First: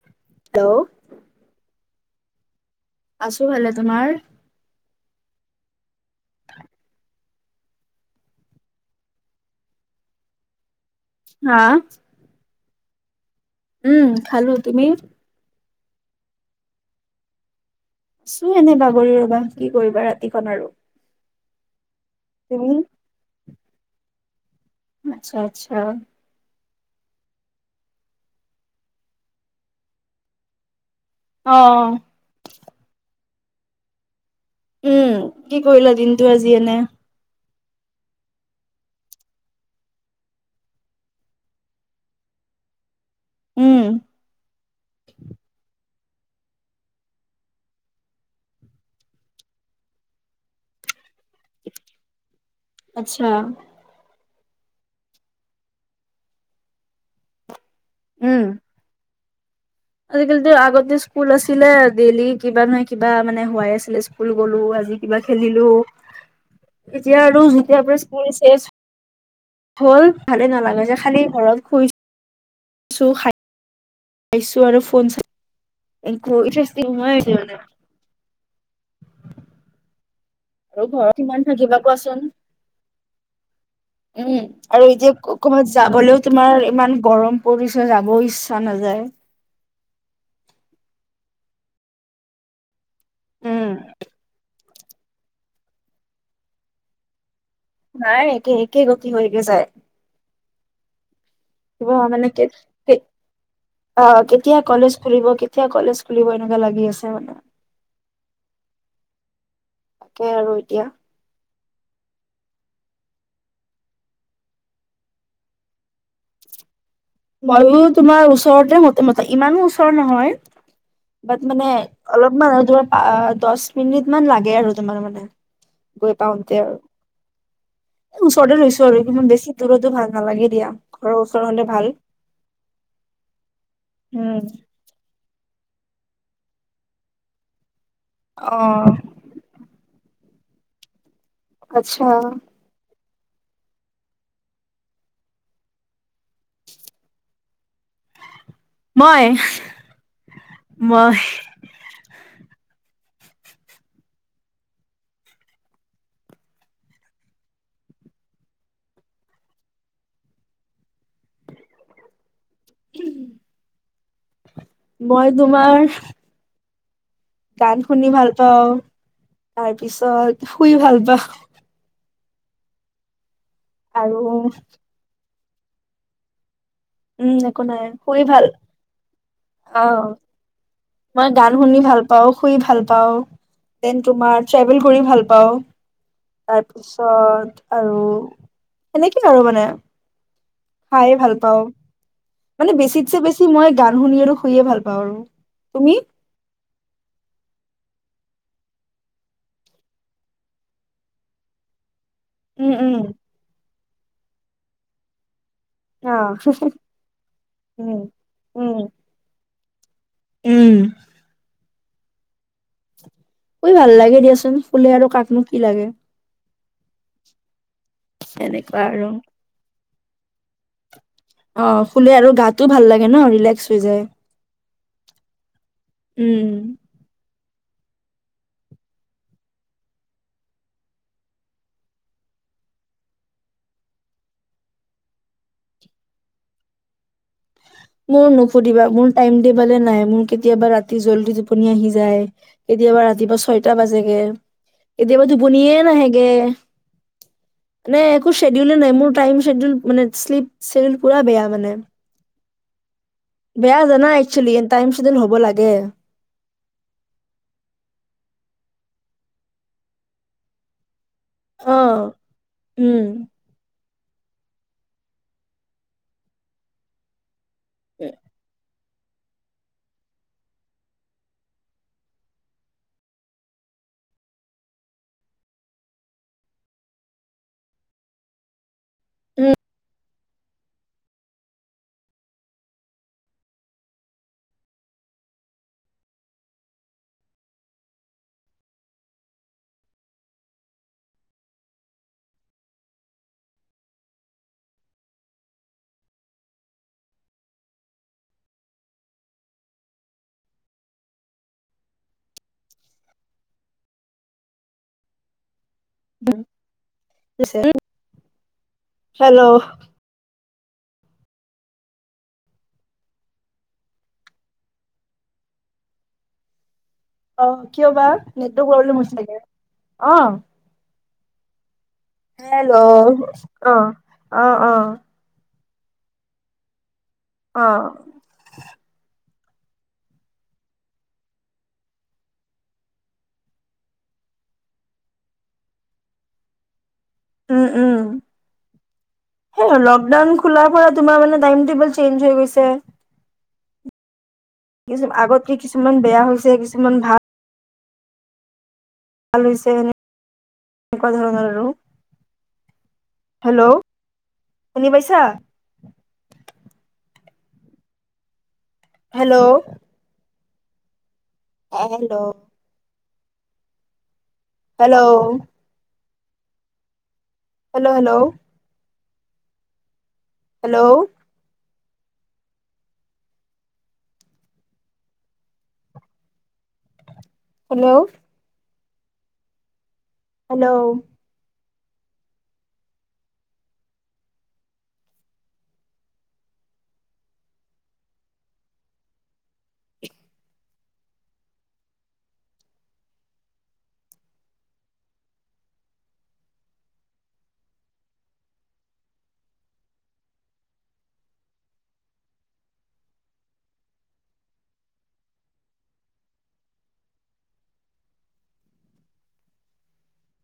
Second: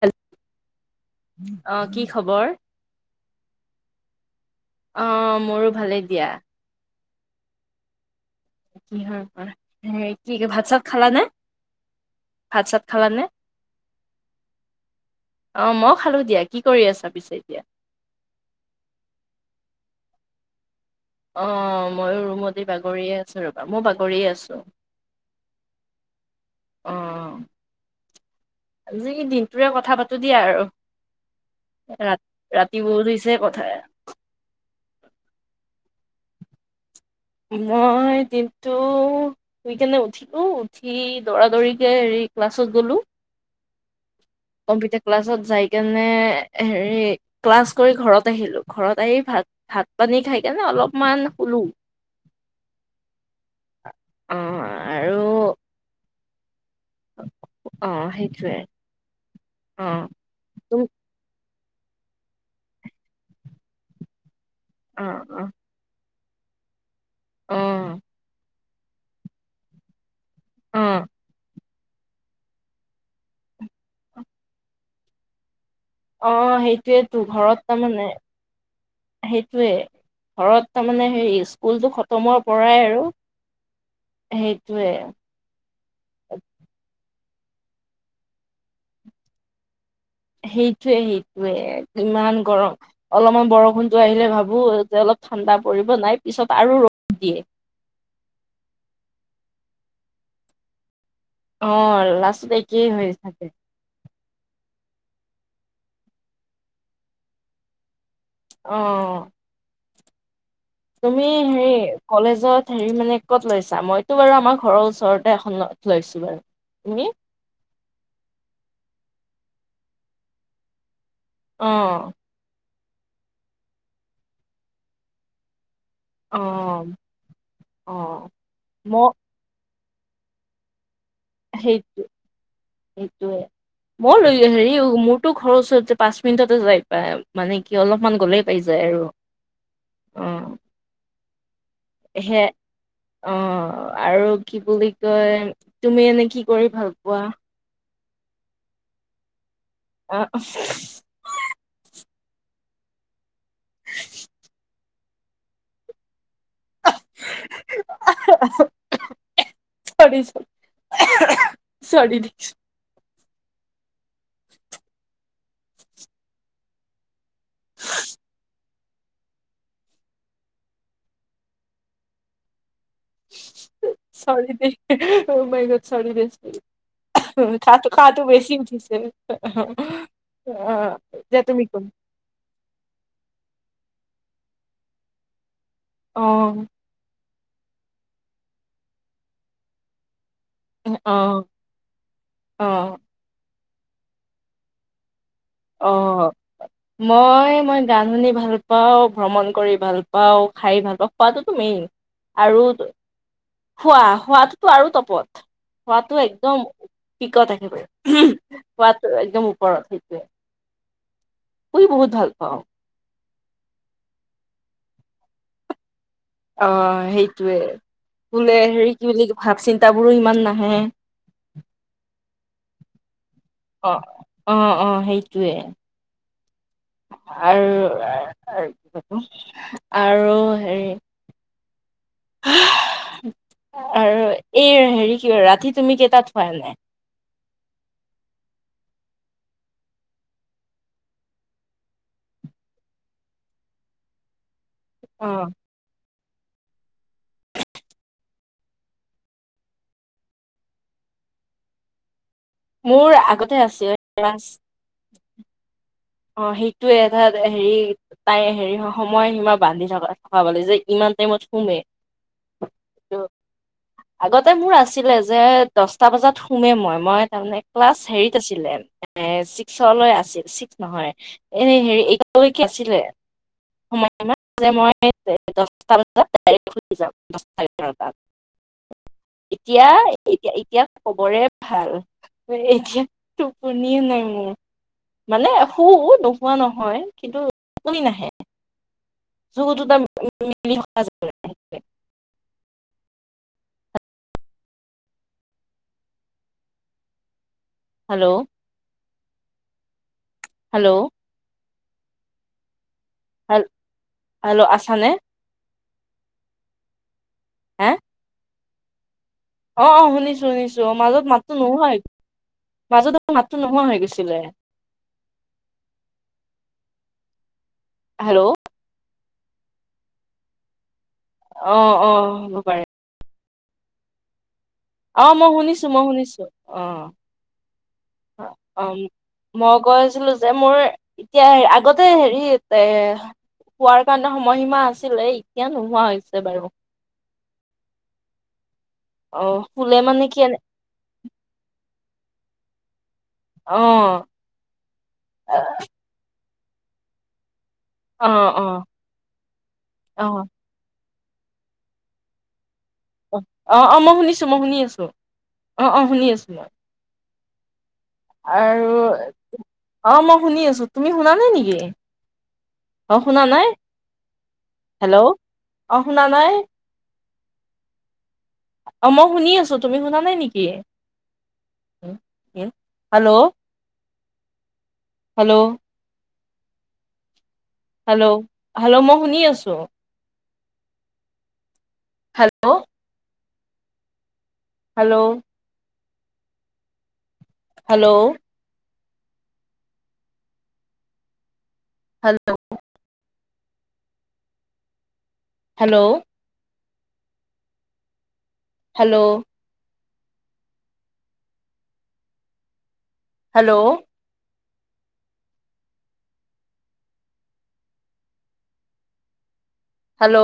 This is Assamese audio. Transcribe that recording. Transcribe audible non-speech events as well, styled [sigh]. হেল, হেল্ল' অ কি খবৰ? আছো ভালে, তোমাৰ? অ', মোৰো ভালেই দিয়া। কি হয় কি ভাত চাত খালানে হা? ভাত চাত খালা নে? উম খাল, তুমি? অ, মইও খালো দিয়া, কি কৰি আছা পিছে এতিয়া? চো এনে বাগৰি ৰবা কি কৰিবা ৰাতিখন আৰু। অ', মইো ৰুমতী তুমি? বাগৰিয়ে আছো ৰবা মই বাগৰিয়ে আছো। আচ্ছা আচ্ছা। অ', আজি দিনটোৰে কথা পাতো দিয়া আৰু। অ ৰাতি ৰাতি বহুত হৈছে কথাই উম কি কৰিলা দিনটো আজি এনে মই দিনটো শুই কেনে উঠিলো উঠি দৌৰা দৌৰিকে হেৰি ক্লাছত গলো উম কম্পিউটাৰ ক্লাছত জগ মানে হেৰি ক্লাছ কৰি ঘৰত আহিলো ঘৰত আহি ভাত ভাত পানী খাই কেনে অলপ অলপমান শুলো। আচ্ছা। অ', আৰু অ, উম সেইটোৱে। অ আজিকালিতো তুম আগতে স্কুল আছিলে ডেইলি কিবা নহয় কিবা মানে হোৱাই আছিলে স্কুল গলো আজি অ কিবা অ খেলিলো এতিয়া আৰু অ যেতিয়া আপোনাৰ স্কুলে হ'ল ভালে অ নালাগে যে খালি ঘৰত শুইছ খাইছো আৰু ফোন চাই অ একো ইণ্টাৰেষ্টিং নোহোৱাই সেইটোয়েেতো হৈছে মানে ঘৰত তাৰমানমানে সেইটয়ে ঘৰত আৰু তাৰমানে কিমান হেৰি থাকিবা স্কুলটো কোৱাচোন খতমৰ পৰাই আৰু উম আৰু সেইটোৱে এতিয়া ক'বাত যাবলৈও তোমাৰ ইমান গৰম পৰিচয় যাবও ইচ্ছা নাযায় সেইটয়ে সেইটয়ে ইমান গৰম অলপমান উম বৰষুণতো আহিলে ভাবো যে অলপ ঠাণ্ডা পৰিব নাই পিছত আৰু ৰ'দ দিয়ে নাই এে একে গক হৈ গ যায় অ', মানে লাষ্টত একেই হৈ থাকে অ কেতিয়া কলেজ ফুলব কেতিয়া কলেজ খুলিব এনেকুৱা লাগি আছে মানে আহ তাকে আৰু এতিয়া তুমি হেৰি কলেজত হেৰি মানে ক'ত লৈছা মইতো বাৰু আমাৰ ঘৰৰ ওচৰতে এখন লৈছো বাৰু তুমি মইো তোমাৰ ওচৰতে ম ম ইমানো ওচৰ নহয় বাট মানে অ', অলপমান আৰু ধ দহ মিনিট মান লাগে আৰু তোমাৰ মানে গৈ পাওতে আৰু অ', অ', এ ওচৰতে ৈছো আৰু মই ইমান বেছি দূৰতো ভাল নালাগে দিয়া ঘৰৰ ওচৰ হতে ভাল সেইটোোৱে মই উম লৈ আছে হেৰি মোৰতো ঘৰৰ ওচৰত যে পাঁচ মিনিটতে যাই পায় মানে কি অলপমান গ'লেই অ পাই যায় আৰু আহ আচ্ছা অ আৰু কি বুলি কয় তুমি এনে কি কৰি ভাল পোৱা মই আহ মই চৰিি চ চৰি দি। উম। [unintelligible] মই তোমাৰ গান শুনি ভাল পাওঁ, তাৰপিছত শুই ভাল পাওঁ। আৰু চৰি দে অ মে গত চৰি দি আছি। উম একো নাই চাতো শুই খাটো-খোৱাটো ভাল বেছিঠছে অ অ, মই এতিয়া গান তুমি শুনি কোৱা। ভাল, পাওঁ শুই ভাল পাওঁ, দেন তোমাৰ ট্ৰেভেল কৰি ভাল পাওঁ। অ', তাৰপিছত আৰু এনেকেই আৰু মানে। খাইে ভাল অ', পাওঁ, মানে অ', বেছিতছে বেছি মই গান শুনি আৰু শুইে ভাল পাওঁ আৰু। অ তুমি মই মই গান শুনি ভাল পাওঁ, ভ্ৰমণ কৰি ভাল পাওঁ, খাই ভাল পাওঁ, খোৱাতোটো মেইন। আৰু উম, উম। খোৱা খোৱাাতোটো আৰু তপত। অ খোৱটো একদম পিকত একেবাৰে উম উহু, উম খোৱটো একদম ওপৰত। উম। মুই বহুত ভাল পাওঁ। উই ভাল লাগে দিয়াচোন ফুলে আৰু কাকনো কি লাগে। অ', সেইটয়ে বোলে এনেকুৱা হেৰি আৰু কি বুলি ভাৱ চিন্তাাবোৰো ইমান নাহে। অ, শুলে আৰু গাটোও ভাল লাগে ন ৰিলেক্স হৈ যায়। ইটোৱে। উম আৰ-ৰু আৰু কি কয় এটো আৰু হেৰি [inaudible] [inaudible] আৰু এই হেৰি কি ৰাতি তুমি কেইটাত শুৱা এনে? মোৰ নুসুধিবা মোৰ টাইম টেবলে নাই, মোৰ কেতিয়াবা ৰাতি জল্দি টোপনি আহি যায়। কেতিয়াবা ৰাতিপুৱা ছয়টা বাজেগে, কেতিয়াবা অ' টোপনিয়ে নাহেগে। [inaudible] মানে একো শ্বেডুলেই নাই, মোৰ টাইম শ্বেডুল মানে শ্লিপ শ্বেডুল পোৰা বেয়া মানে। মোৰ আগতে বেয়া আছিল জানা ক্লাছ একচলি, টাইম শ্বেডুল হ'ব লাগে। অ, হেইটোয়ে এটাত হেৰি তাই হেৰি হময় হিমা বান্ধি থকা থকাবলে যেই ইমান টাইমত অ শুমে। উম আগতে মোৰ আছিলে যে দচটা বজাত শুমে মই, মই তাৰমানে ক্লাছ হেৰিত আছিলে এ, ছিক্সলৈ আছিল ছিক্স। নহয় এ, হেৰি এতিালৈকে আছিলে। [unintelligible] উম এতিয়াই? এতিয়া - এতিয়া কবৰে ভাল, এতিয়া টোপনিয়ে নাই মোৰ। মানে শু নোহোৱা নহয় কিন্তু টোপনি নাহে। [unintelligible] হেল্ল', হেল্ল', হেল হেল্ল', আছানে? উম, উম্চ অ-অ, শুনিছো-শুনিছো মাজত মাতটো নোহোৱা হৈ মাজত আ, মাতটো নোহোৱা হৈ গৈছিলে। [inaudible] অ, কিয় বা হেল্ল' নেটটো পবলেম হৈছে ছাগে। অ, অ অ হ'ব পাৰে হেল্ল', অ-অ-অ। অ, মই শুনিছো -মই শুনিছো। অ, অ অম মই কৈ আছিলো যে মোৰ এতিয়া আগতে হেৰি এ। হোৱাৰ কাৰণে সময়সীমা আছিলে এতিয়া নোহোৱা হৈছে বাৰু। উম- অ উম শুলে মানে লকডাউন কি এনে খোলাৰ পৰা তোমাৰ টাইম টেবুল চেইঞ হৈ গৈছে। অ', কিছুমান আগতকে অ কিছুমান বেয়া হৈছে কিছুমান ভাল। অ - অ। এনেকুৱা ধৰণৰ আৰু। অ হেল্ল' - অ মই শুনিছো মই শুনি আছো অ - অ শুনি আছো মই। আৰু হেল্ল' অ মই শুনি আছো তুমি শুনা নাই নেকি? হেল্ল' অ, শুনা নাই। হেল্ল', অহ, শুনা নাই। Hello- hello. অ, মই শুনি আছো তুমি শুনা নাই নেকি? Hello hello- hello. Hello hello-hello, মই শুনি আছো। Hello, hello, hello, hello, hello hello hello hello hello